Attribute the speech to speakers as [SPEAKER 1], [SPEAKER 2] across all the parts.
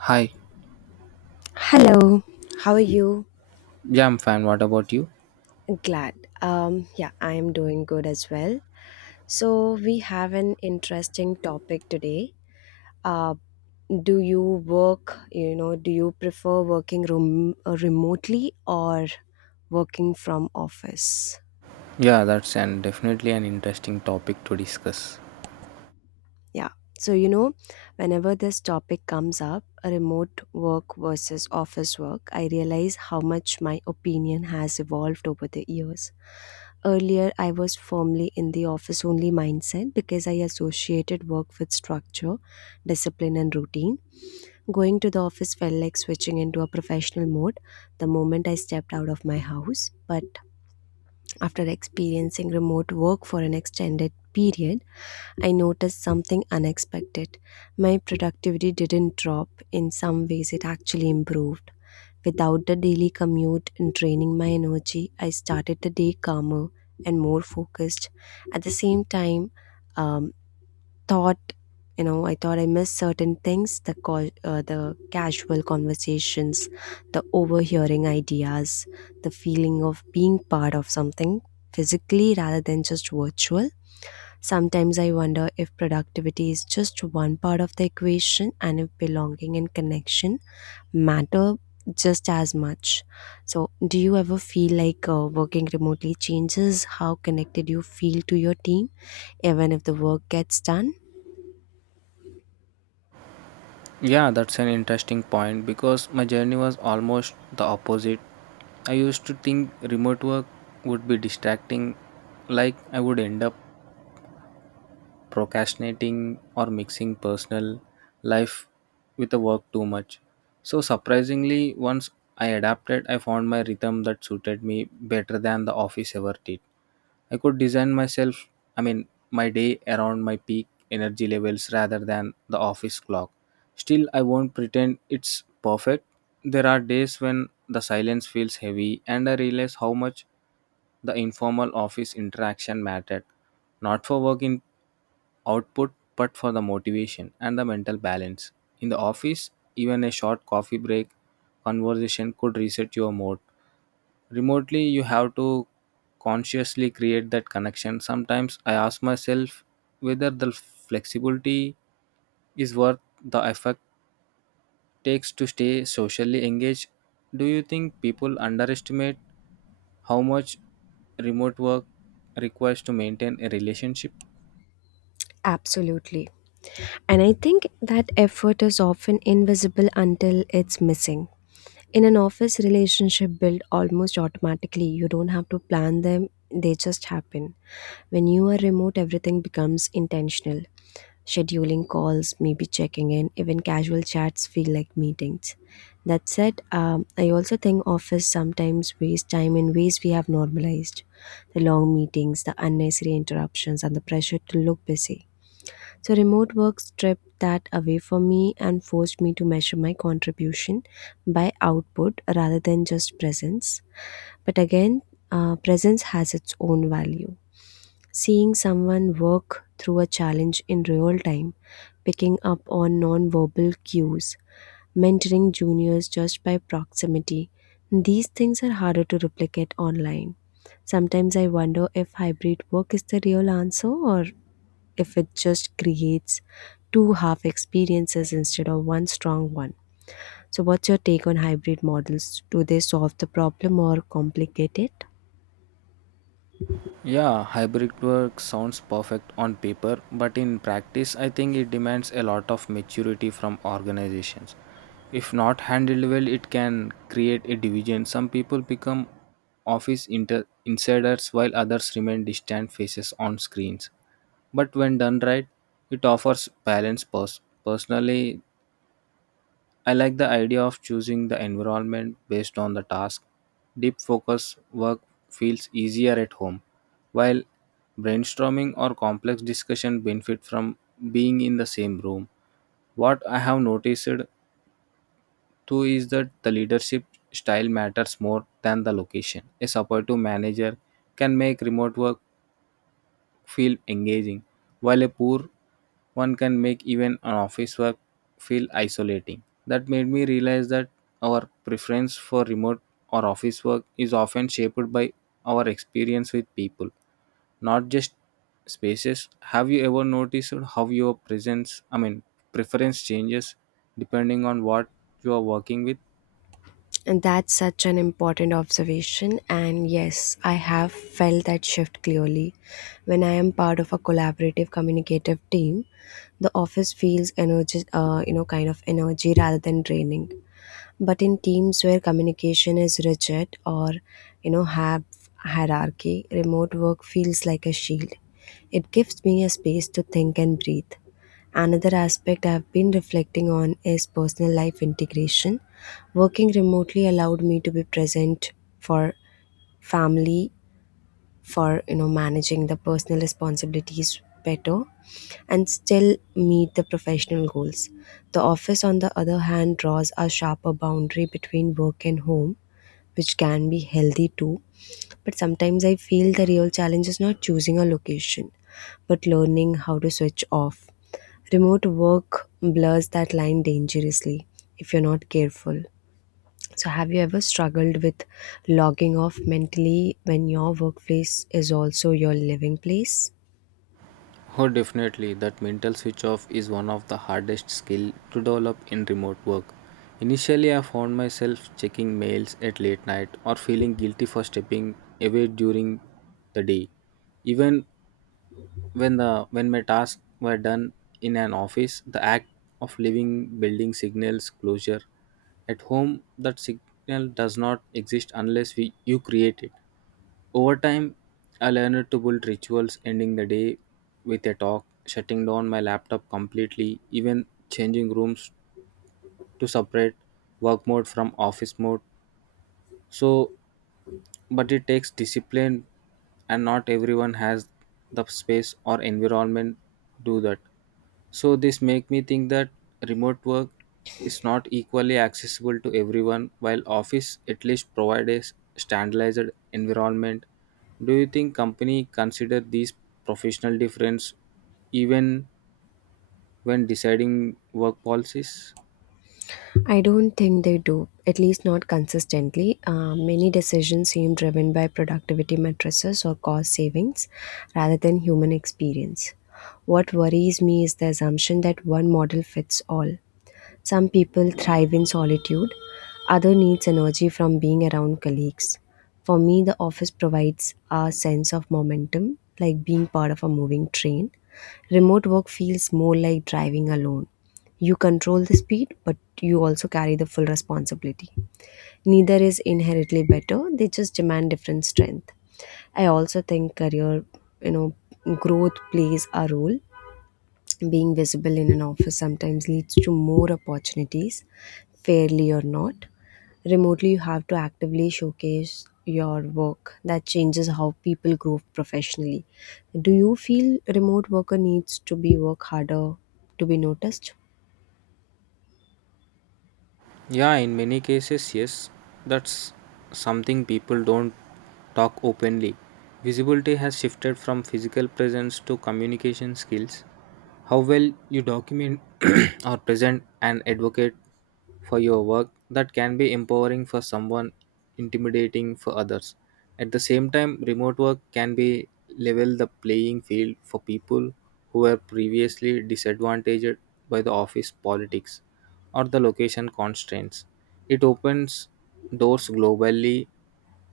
[SPEAKER 1] Hi,
[SPEAKER 2] Hello, how are you?
[SPEAKER 1] yeah, I'm fine. What about you?
[SPEAKER 2] Glad. Yeah, I am doing good as well. So, we have an interesting topic today. Uh, do you work, do you prefer working remotely or working from office?
[SPEAKER 1] Yeah, that's an definitely an interesting topic to discuss.
[SPEAKER 2] Yeah. So, whenever this topic comes up, remote work versus office work, I realize how much my opinion has evolved over the years. Earlier, I was firmly in the office only mindset because I associated work with structure, discipline, and routine. Going to the office felt like switching into a professional mode the moment I stepped out of my house. But after experiencing remote work for an extended period, I noticed something unexpected. My productivity didn't drop, in some ways, it actually improved. Without the daily commute and draining my energy, I started the day calmer and more focused. At the same time, um, thought I thought I missed certain things: the call, the casual conversations, the overhearing ideas, the feeling of being part of something physically rather than just virtual. Sometimes I wonder if productivity is just one part of the equation and if belonging and connection matter just as much. So, do you ever feel like working remotely changes how connected you feel to your team, even if the work gets done?
[SPEAKER 1] Yeah, that's an interesting point because my journey was almost the opposite. I used to think remote work would be distracting, like I would end up procrastinating or mixing personal life with the work too much. So, surprisingly, once I adapted, I found my rhythm that suited me better than the office ever did. I could design myself, I mean, my day around my peak energy levels rather than the office clock. Still, I won't pretend it's perfect. There are days when the silence feels heavy, and I realize how much the informal office interaction mattered, not for work in output, but for the motivation and the mental balance. In the office, even a short coffee break conversation could reset your mood. Remotely, you have to consciously create that connection. Sometimes I ask myself whether the flexibility is worth the effort takes to stay socially engaged. Do you think people underestimate how much remote work requires to maintain a relationship?
[SPEAKER 2] Absolutely. And I think that effort is often invisible until it's missing. In an office, relationship build almost automatically. You don't have to plan them, they just happen. When you are remote, everything becomes intentional. Scheduling calls, maybe checking in, even casual chats feel like meetings. That said, I also think office sometimes waste time in ways we have normalized. The long meetings, the unnecessary interruptions, and the pressure to look busy. So, remote work stripped that away from me and forced me to measure my contribution by output rather than just presence. But again, presence has its own value. Seeing someone work through a challenge in real time, picking up on non-verbal cues, mentoring juniors just by proximity, these things are harder to replicate online. Sometimes I wonder if hybrid work is the real answer or if it just creates two half experiences instead of one strong one. So, what's your take on hybrid models? Do they solve the problem or complicate it?
[SPEAKER 1] Yeah, hybrid work sounds perfect on paper, but in practice, I think it demands a lot of maturity from organizations. If not handled well, it can create a division. Some people become office insiders while others remain distant faces on screens. But when done right, it offers balance. Personally, I like the idea of choosing the environment based on the task. Deep focus work feels easier at home, while brainstorming or complex discussion benefit from being in the same room. What I have noticed too is that the leadership style matters more than the location. A supportive manager can make remote work feel engaging, while a poor one can make even an office work feel isolating. That made me realize that our preference for remote or office work is often shaped by our experience with people, not just spaces. Have you ever noticed how your I mean, preference changes depending on what you are working with?
[SPEAKER 2] And that's such an important observation. And yes, I have felt that shift clearly. When I am part of a collaborative communicative team, the office feels energy, you know, kind of energy rather than draining. But in teams where communication is rigid or you know have hierarchy, remote work feels like a shield. It gives me a space to think and breathe. Another aspect I've been reflecting on is personal life integration. Working remotely allowed me to be present for family, for you know managing the personal responsibilities better and still meet the professional goals. The office, on the other hand, draws a sharper boundary between work and home, which can be healthy too. But sometimes I feel the real challenge is not choosing a location, but learning how to switch off. Remote work blurs that line dangerously if you're not careful. So, have you ever struggled with logging off mentally when your workplace is also your living place?
[SPEAKER 1] Oh, definitely. That mental switch off is one of the hardest skill to develop in remote work. Initially, I found myself checking mails at late night or feeling guilty for stepping away during the day. Even when my tasks were done in an office, the act of leaving building signals closure. At home, that signal does not exist unless we you create it. Over time, I learned to build rituals, ending the day with a talk, shutting down my laptop completely, even changing rooms to separate work mode from office mode. So, but it takes discipline, and not everyone has the space or environment to do that. So this make me think that remote work is not equally accessible to everyone while office at least provide a standardized environment. Do you think company consider these professional difference even when deciding work policies?
[SPEAKER 2] I don't think they do, at least not consistently. Many decisions seem driven by productivity matrices or cost savings rather than human experience. What worries me is the assumption that one model fits all. Some people thrive in solitude, others needs energy from being around colleagues. For me, the office provides a sense of momentum, like being part of a moving train. Remote work feels more like driving alone. You control the speed, but you also carry the full responsibility. Neither is inherently better, they just demand different strength. I also think career, you know, growth plays a role. Being visible in an office sometimes leads to more opportunities, fairly or not. Remotely, you have to actively showcase your work. That changes how people grow professionally. Do you feel remote worker needs to be work harder to be noticed?
[SPEAKER 1] Yeah, in many cases, yes. That's something people don't talk openly. Visibility has shifted from physical presence to communication skills. How well you document or present and advocate for your work that can be empowering for someone, intimidating for others. At the same time, remote work can be level the playing field for people who were previously disadvantaged by the office politics or the location constraints. It opens doors globally,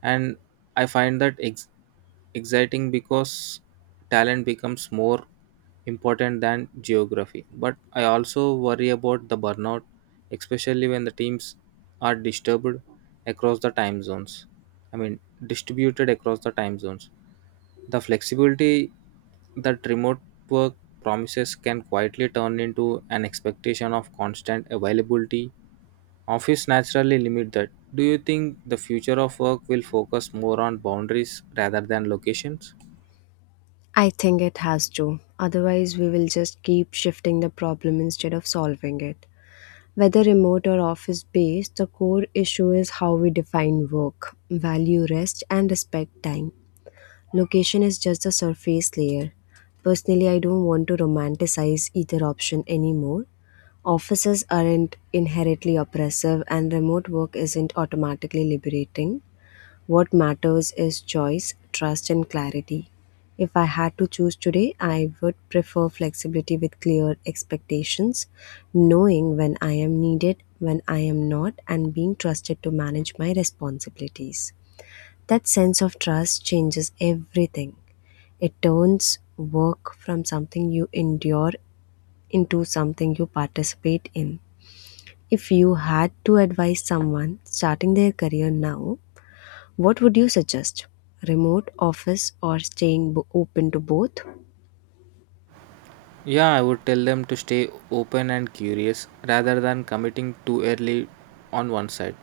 [SPEAKER 1] and I find that exciting because talent becomes more important than geography. But I also worry about the burnout, especially when the teams are disturbed across the time zones. I mean, distributed across the time zones. The flexibility that remote work promises can quietly turn into an expectation of constant availability. Office naturally limit that. Do you think the future of work will focus more on boundaries rather than locations?
[SPEAKER 2] I think it has to. Otherwise, we will just keep shifting the problem instead of solving it. Whether remote or office based, the core issue is how we define work, value rest, and respect time. Location is just a surface layer. Personally, I don't want to romanticize either option anymore. Offices aren't inherently oppressive, and remote work isn't automatically liberating. What matters is choice, trust, and clarity. If I had to choose today, I would prefer flexibility with clear expectations, knowing when I am needed, when I am not, and being trusted to manage my responsibilities. That sense of trust changes everything. It turns work from something you endure into something you participate in. If you had to advise someone starting their career now, what would you suggest? Remote, office, or staying open to both?
[SPEAKER 1] Yeah, I would tell them to stay open and curious rather than committing too early on one side.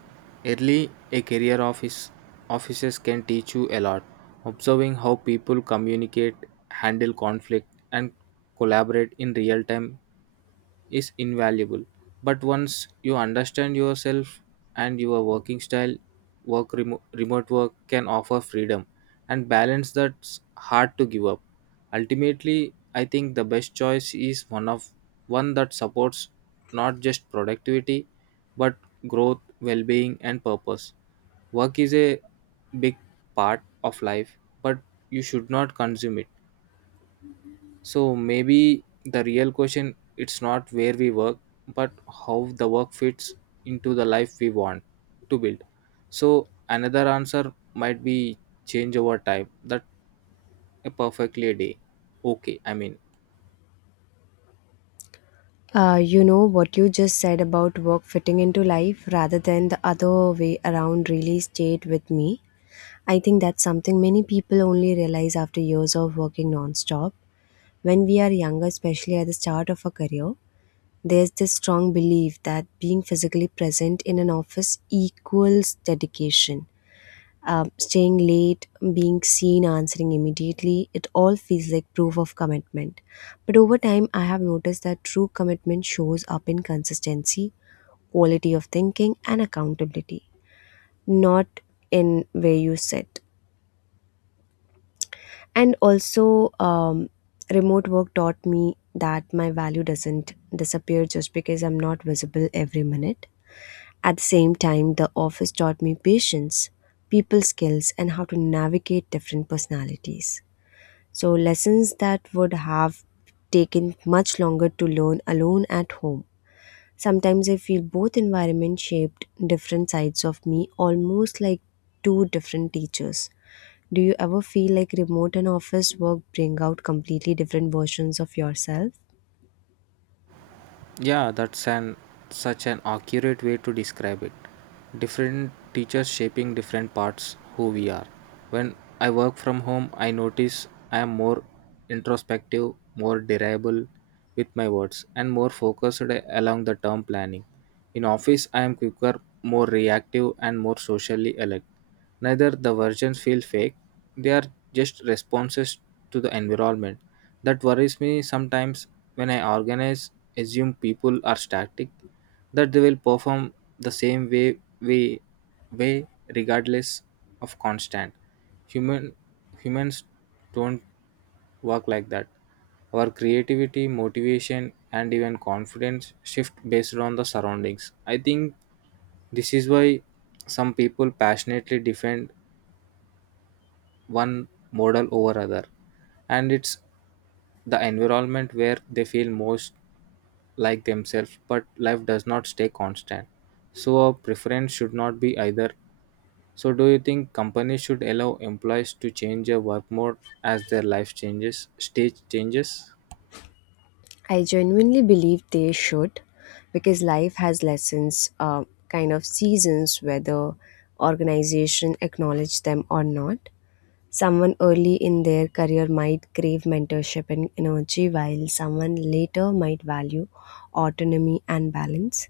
[SPEAKER 1] Early, a career offices can teach you a lot. Observing how people communicate, handle conflict, and collaborate in real time is invaluable. But once you understand yourself and your working style, work remote work can offer freedom and balance that's hard to give up. Ultimately, I think the best choice is one that supports not just productivity but growth, well-being and purpose. Work is a big part of life, but you should not consume it. So maybe the real question it's not where we work, but how the work fits into the life we want to build. So another answer might be change over time. That a perfectly a day. Okay, I mean.
[SPEAKER 2] You know what you just said about work fitting into life rather than the other way around really stayed with me. I think that's something many people only realize after years of working non-stop. When we are younger, especially at the start of a career, there's this strong belief that being physically present in an office equals dedication. Staying late, being seen, answering immediately, it all feels like proof of commitment. But over time, I have noticed that true commitment shows up in consistency, quality of thinking, and accountability, not in where you sit. And also, remote work taught me that my value doesn't disappear just because I'm not visible every minute. At the same time, the office taught me patience, people skills, and how to navigate different personalities. So, lessons that would have taken much longer to learn alone at home. Sometimes I feel both environments shaped different sides of me, almost like two different teachers. Do you ever feel like remote and office work bring out completely different versions of yourself?
[SPEAKER 1] Yeah, that's an such an accurate way to describe it. Different teachers shaping different parts who we are. When I work from home, I notice I am more introspective, more reliable with my words, and more focused along the term planning. In office, I am quicker, more reactive, and more socially alert. Neither the versions feel fake, they are just responses to the environment. That worries me sometimes when I organize, assume people are static, that they will perform the same way regardless of constant. Human Humans don't work like that. Our creativity, motivation, and even confidence shift based on the surroundings. I think this is why some people passionately defend one model over other, and it's the environment where they feel most like themselves, but life does not stay constant. So, our preference should not be either. So, do you think companies should allow employees to change their work mode as their life changes, stage changes?
[SPEAKER 2] I genuinely believe they should because life has lessons, kind of seasons, whether organization acknowledge them or not. Someone early in their career might crave mentorship and energy, while someone later might value autonomy and balance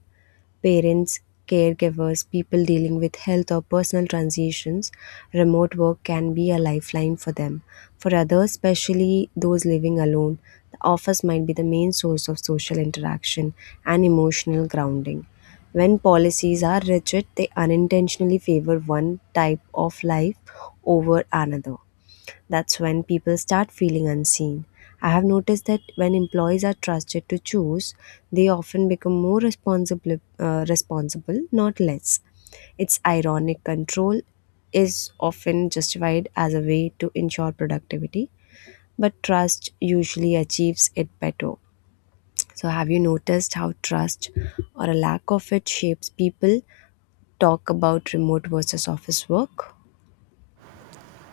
[SPEAKER 2] parents, caregivers, people dealing with health or personal transitions, remote work can be a lifeline for them. For others, especially those living alone, the office might be the main source of social interaction and emotional grounding. When policies are rigid, they unintentionally favor one type of life over another. That's when people start feeling unseen. I have noticed that when employees are trusted to choose, they often become more responsible not less. It's ironic control is often justified as a way to ensure productivity, but trust usually achieves it better. So, have you noticed how trust or a lack of it shapes people talk about remote versus office work?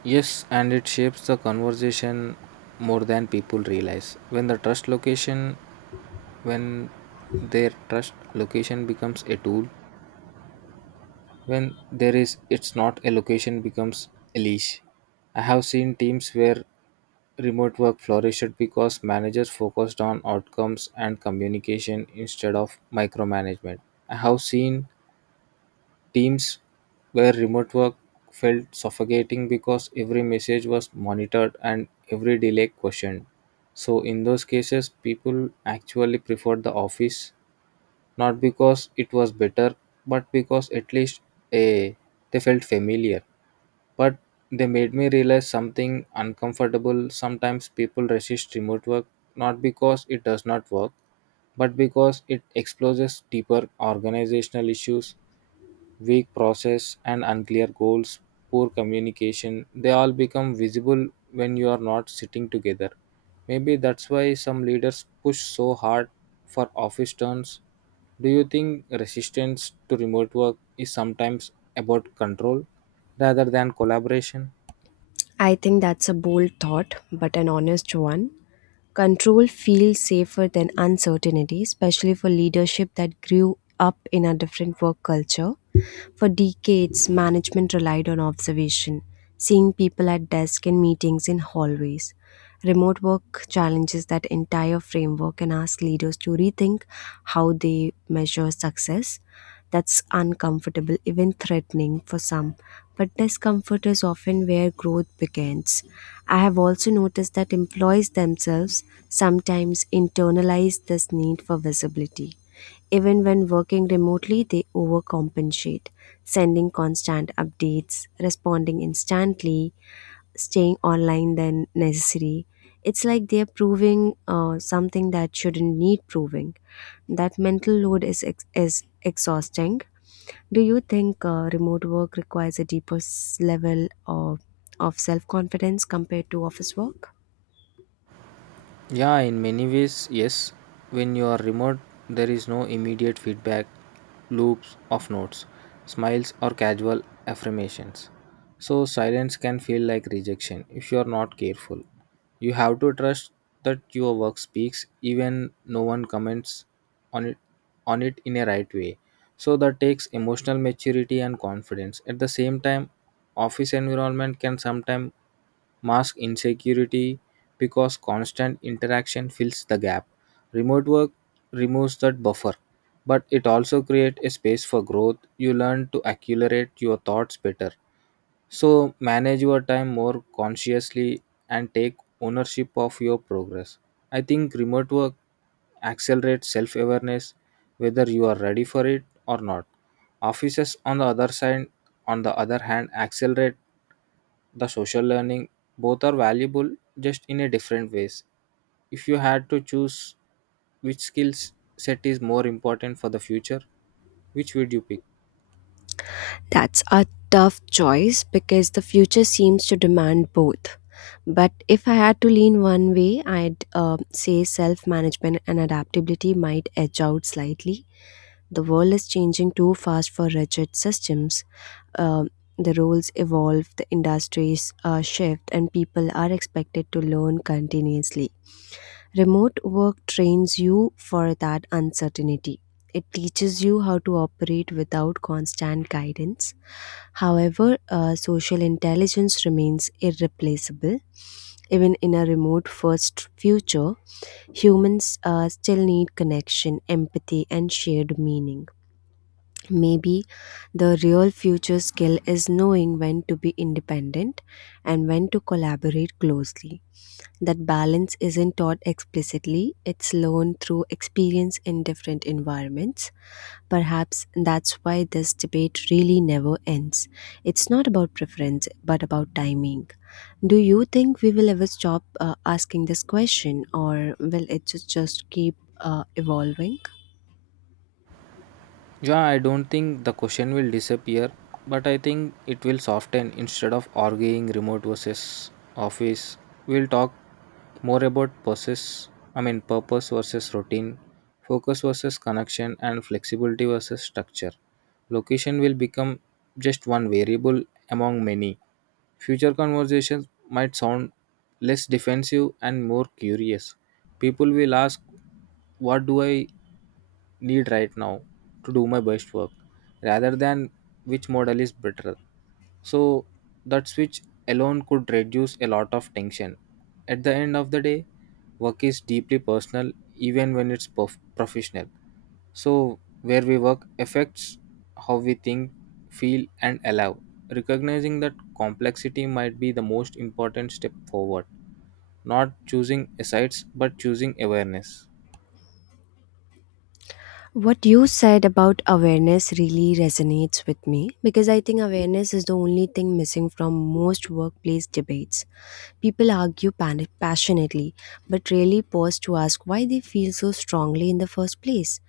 [SPEAKER 1] Yes, and it shapes the conversation more than people realize. When their trust location becomes a tool. When there is it's not a location, becomes a leash. I have seen teams where remote work flourished because managers focused on outcomes and communication instead of micromanagement. I have seen teams where remote work felt suffocating because every message was monitored and every delay questioned. So in those cases people actually preferred the office. Not because it was better, but because at least eh, they felt familiar. But they made me realize something uncomfortable. Sometimes people resist remote work not because it does not work, but because it exposes deeper organizational issues, weak process and unclear goals, poor communication, they all become visible when you are not sitting together. Maybe that's why some leaders push so hard for office turns. Do you think resistance to remote work is sometimes about control rather than collaboration?
[SPEAKER 2] I think that's a bold thought, but an honest one. Control feels safer than uncertainty, especially for leadership that grew up in a different work culture. For decades, management relied on observation, seeing people at desks and meetings in hallways. Remote work challenges that entire framework and asks leaders to rethink how they measure success. That's uncomfortable, even threatening for some, but discomfort is often where growth begins. I have also noticed that employees themselves sometimes internalize this need for visibility. Even when working remotely, they overcompensate, sending constant updates, responding instantly, staying online than necessary. It's like they're proving something that shouldn't need proving. That mental load is is exhausting, do you think remote work requires a deeper level of self confidence compared to office work?
[SPEAKER 1] Yeah, in many ways, yes. When you are remote, there is no immediate feedback, loops of notes, smiles, or casual affirmations. So, silence can feel like rejection if you are not careful. You have to trust that your work speaks, even no one comments on it, on it in a right way. So, that takes emotional maturity and confidence. At the same time, office environment can sometimes mask insecurity because constant interaction fills the gap. Remote work removes that buffer, but it also creates a space for growth. You learn to accelerate your thoughts better. So, manage your time more consciously and take ownership of your progress. I think remote work accelerates self awareness whether you are ready for it or not. Offices on the other hand accelerate the social learning. Both are valuable just in a different ways. If you had to choose which skills set is more important for the future, which would you pick?
[SPEAKER 2] That's a tough choice because the future seems to demand both. But if I had to lean one way, I'd say self management and adaptability might edge out slightly. The world is changing too fast for rigid systems. Um the roles evolve, the industries shift, and people are expected to learn continuously. Remote work trains you for that uncertainty. It teaches you how to operate without constant guidance. However, social intelligence remains irreplaceable. Even in a remote first future, humans still need connection, empathy, and shared meaning. Maybe the real future skill is knowing when to be independent and when to collaborate closely. That balance isn't taught explicitly, it's learned through experience in different environments. Perhaps that's why this debate really never ends. It's not about preference, but about timing. Do you think we will ever stop asking this question, or will it just keep evolving?
[SPEAKER 1] Yeah, I don't think the question will disappear, but I think it will soften. Instead of arguing remote versus office, we'll talk more about process, I mean purpose versus routine, focus versus connection and flexibility versus structure. Location will become just one variable among many. Future conversations might sound less defensive and more curious. People will ask, what do I need right now to do my best work, rather than which model is better. So, that switch alone could reduce a lot of tension. At the end of the day, work is deeply personal even when it's professional. So, where we work affects how we think, feel, and allow. Recognizing that complexity might be the most important step forward, not choosing asides but choosing awareness.
[SPEAKER 2] What you said about awareness really resonates with me because I think awareness is the only thing missing from most workplace debates. People argue passionately but rarely pause to ask why they feel so strongly in the first place.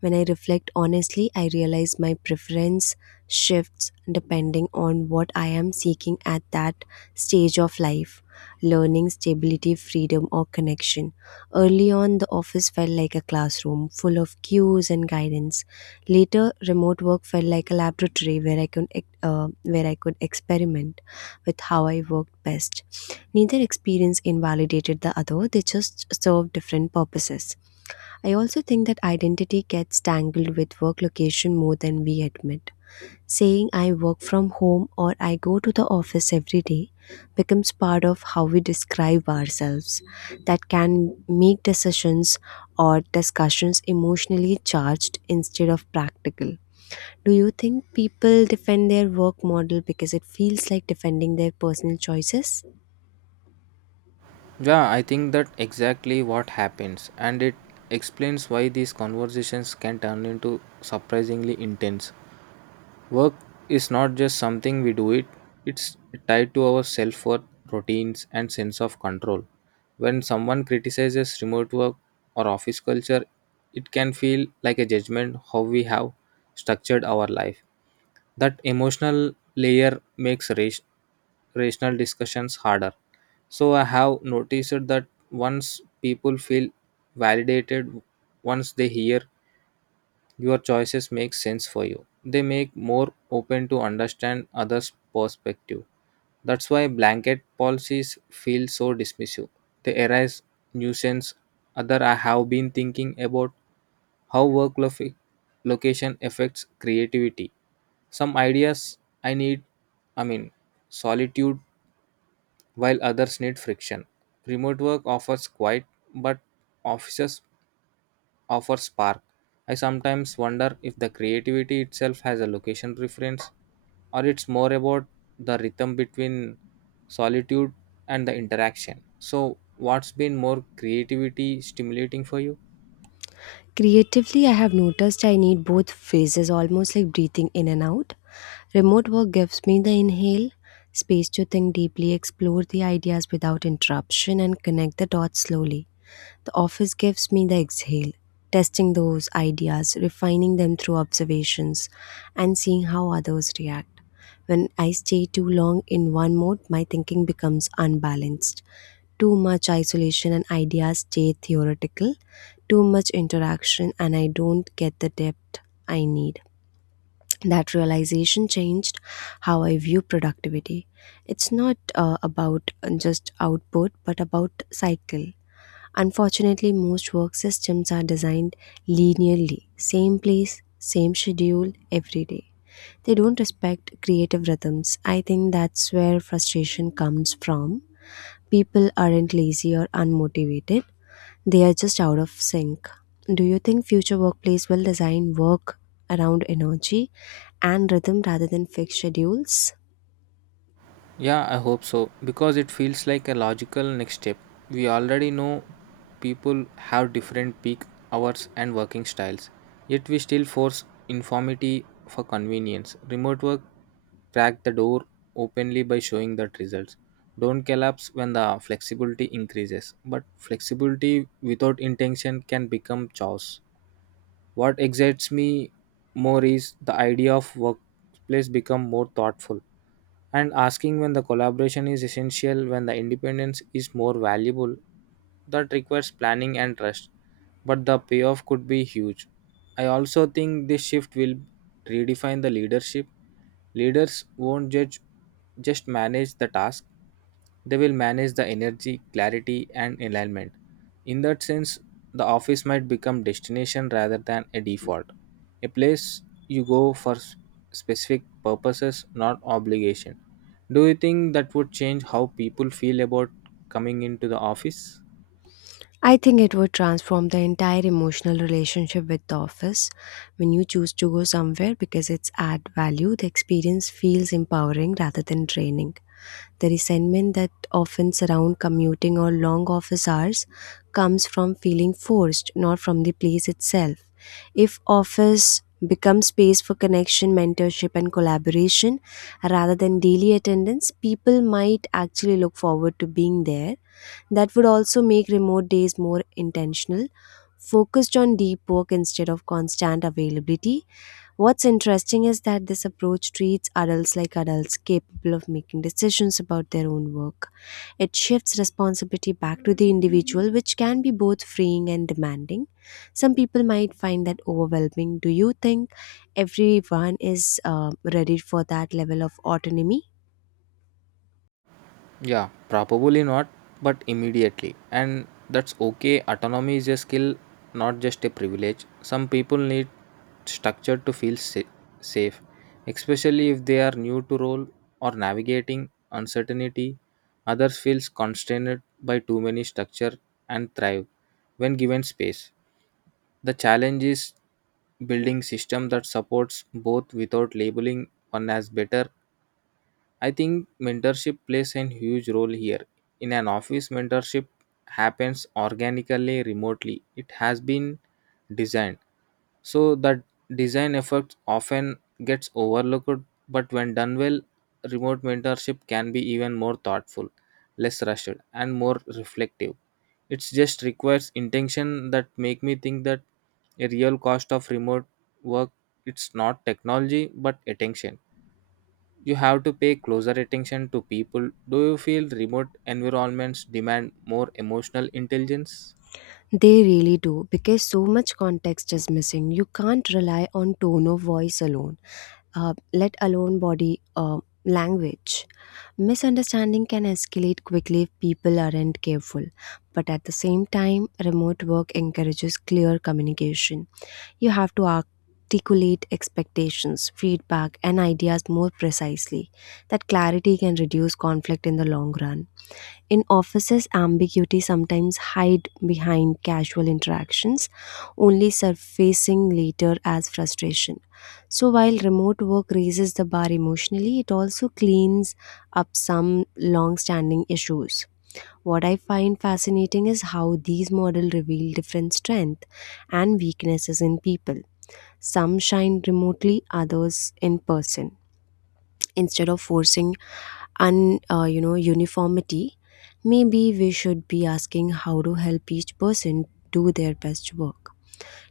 [SPEAKER 2] When I reflect honestly, I realize my preference shifts depending on what I am seeking at that stage of life learning, stability, freedom, or connection. Early on, the office felt like a classroom full of cues and guidance. Later, remote work felt like a laboratory where where I could experiment with how I worked best. Neither experience invalidated the other; they just served different purposes. I also think that identity gets tangled with work location more than we admit. Saying I work from home or I go to the office every day becomes part of how we describe ourselves. That can make decisions or discussions emotionally charged instead of practical. Do you think people defend their work model because it feels like defending their personal choices?
[SPEAKER 1] Yeah, I think that exactly what happens, and it explains why these conversations can turn into surprisingly intense. Work is not just something we do it, it's tied to our self worth, routines, and sense of control. When someone criticizes remote work or office culture, it can feel like a judgment how we have structured our life. That emotional layer makes rational discussions harder. So I have noticed that once people feel validated, once they hear your choices make sense for you. They make more open to understand others' perspective. That's why blanket policies feel so dismissive. They arise nuisance. Other I have been thinking about how work location affects creativity. Some ideas I need, I mean solitude, while others need friction. Remote work offers quiet but offices offer spark. I sometimes wonder if the creativity itself has a location preference or it's more about the rhythm between solitude and the interaction. So, what's been more creativity stimulating for you?
[SPEAKER 2] Creatively, I have noticed I need both phases, almost like breathing in and out. Remote work gives me the inhale, space to think deeply, explore the ideas without interruption, and connect the dots slowly. The office gives me the exhale, testing those ideas, refining them through observations, and seeing how others react. When I stay too long in one mode, my thinking becomes unbalanced. Too much isolation and ideas stay theoretical, too much interaction, and I don't get the depth I need. That realization changed how I view productivity. It's not about just output, but about cycle. Unfortunately, most work systems are designed linearly, same place, same schedule every day. They don't respect creative rhythms. I think that's where frustration comes from. People aren't lazy or unmotivated, they are just out of sync. Do you think future workplace will design work around energy and rhythm rather than fixed schedules?
[SPEAKER 1] Yeah, I hope so because it feels like a logical next step. We already know people have different peak hours and working styles, yet we still force informity for convenience. Remote work cracked the door openly by showing that results don't collapse when the flexibility increases, but flexibility without intention can become chaos. What excites me more is the idea of workplace become more thoughtful and asking when the collaboration is essential, when the independence is more valuable. That requires planning and trust, but the payoff could be huge. I also think this shift will redefine the leadership. Leaders won't judge just manage the task, they will manage the energy, clarity and alignment. In that sense, the office might become destination rather than a default, a place you go for specific purposes, not obligation. Do you think that would change how people feel about coming into the office?
[SPEAKER 2] I think it would transform the entire emotional relationship with the office. When you choose to go somewhere because it's add value, the experience feels empowering rather than draining. The resentment that often surrounds commuting or long office hours comes from feeling forced, not from the place itself. If office becomes space for connection, mentorship, and collaboration rather than daily attendance, people might actually look forward to being there. That would also make remote days more intentional, focused on deep work instead of constant availability. What's interesting is that this approach treats adults like adults capable of making decisions about their own work. It shifts responsibility back to the individual, which can be both freeing and demanding. Some people might find that overwhelming. Do you think everyone is ready for that level of autonomy?
[SPEAKER 1] Yeah, probably not, but immediately. And that's okay. Autonomy is a skill, not just a privilege. Some people need structure to feel safe, especially if they are new to role or navigating uncertainty. Others feel constrained by too many structure and thrive when given space. The challenge is building system that supports both without labeling one as better. I think mentorship plays a huge role here. In an office, mentorship happens organically, remotely. It has been designed. So that design effort often gets overlooked, but when done well, remote mentorship can be even more thoughtful, less rushed, and more reflective. It just requires intention. That make me think that a real cost of remote work it's not technology but attention. You have to pay closer attention to people. Do you feel remote environments demand more emotional intelligence?
[SPEAKER 2] They really do because so much context is missing. You can't rely on tone of voice alone. Let alone body language. Misunderstanding can escalate quickly if people aren't careful. But at the same time, remote work encourages clear communication. You have to articulate expectations, feedback, and ideas more precisely. That clarity can reduce conflict in the long run. In offices, ambiguity sometimes hide behind casual interactions, only surfacing later as frustration. So while remote work raises the bar emotionally, it also cleans up some long-standing issues. What I find fascinating is how these models reveal different strengths and weaknesses in people. Some shine remotely, others in person. Instead of forcing un you know uniformity, maybe we should be asking how to help each person do their best work.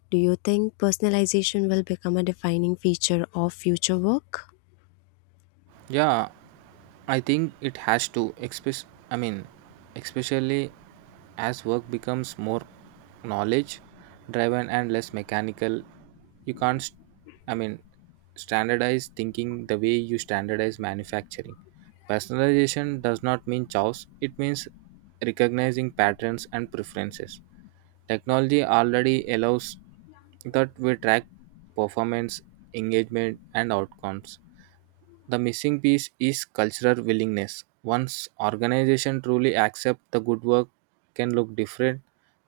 [SPEAKER 2] Do you think personalization will become a defining feature of future work?
[SPEAKER 1] Yeah, I think it has to, I mean, especially as work becomes more knowledge driven and less mechanical. You can't, I mean, standardize thinking the way you standardize manufacturing. Personalization does not mean chaos. It means recognizing patterns and preferences. Technology already allows that. We track performance, engagement, and outcomes. The missing piece is cultural willingness. Once organization truly accept the good work can look different,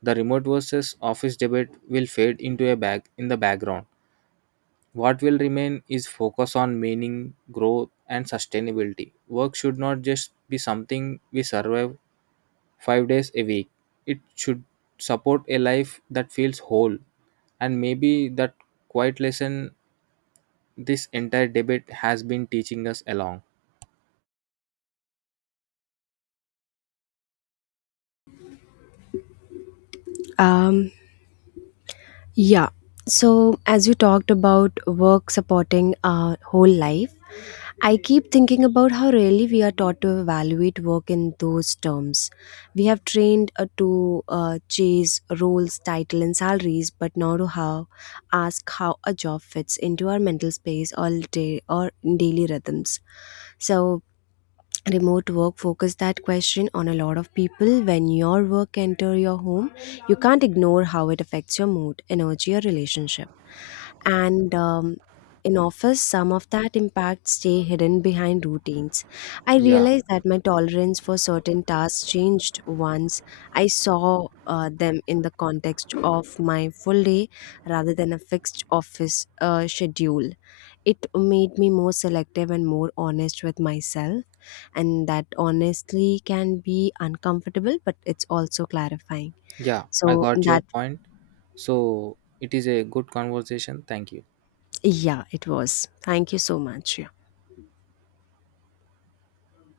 [SPEAKER 1] the remote versus office debate will fade into a bag in the background. What will remain is focus on meaning, growth, and sustainability. Work should not just be something we survive 5 days a week. It should support a life that feels whole. And maybe that quiet lesson this entire debate has been teaching us along.
[SPEAKER 2] um Yeah. So, as you talked about work supporting our whole life, I keep thinking about how rarely we are taught to evaluate work in those terms. We have trained to chase roles, title, and salaries, but not to how ask how a job fits into our mental space all day or daily rhythms. So, remote work focused that question on a lot of people. When your work enter your home, you can't ignore how it affects your mood, energy, or relationship. And in office some of that impact stay hidden behind routines. I
[SPEAKER 1] Yeah.
[SPEAKER 2] realized that my tolerance for certain tasks changed once I saw them in the context of my full day rather than a fixed office schedule. It made me more selective and more honest with myself, and that honestly can be uncomfortable, but it's also clarifying.
[SPEAKER 1] Yeah, I
[SPEAKER 2] So
[SPEAKER 1] got your
[SPEAKER 2] that,
[SPEAKER 1] point. So it is a good conversation. Thank you.
[SPEAKER 2] yeah, it was. Thank you so much. Yeah.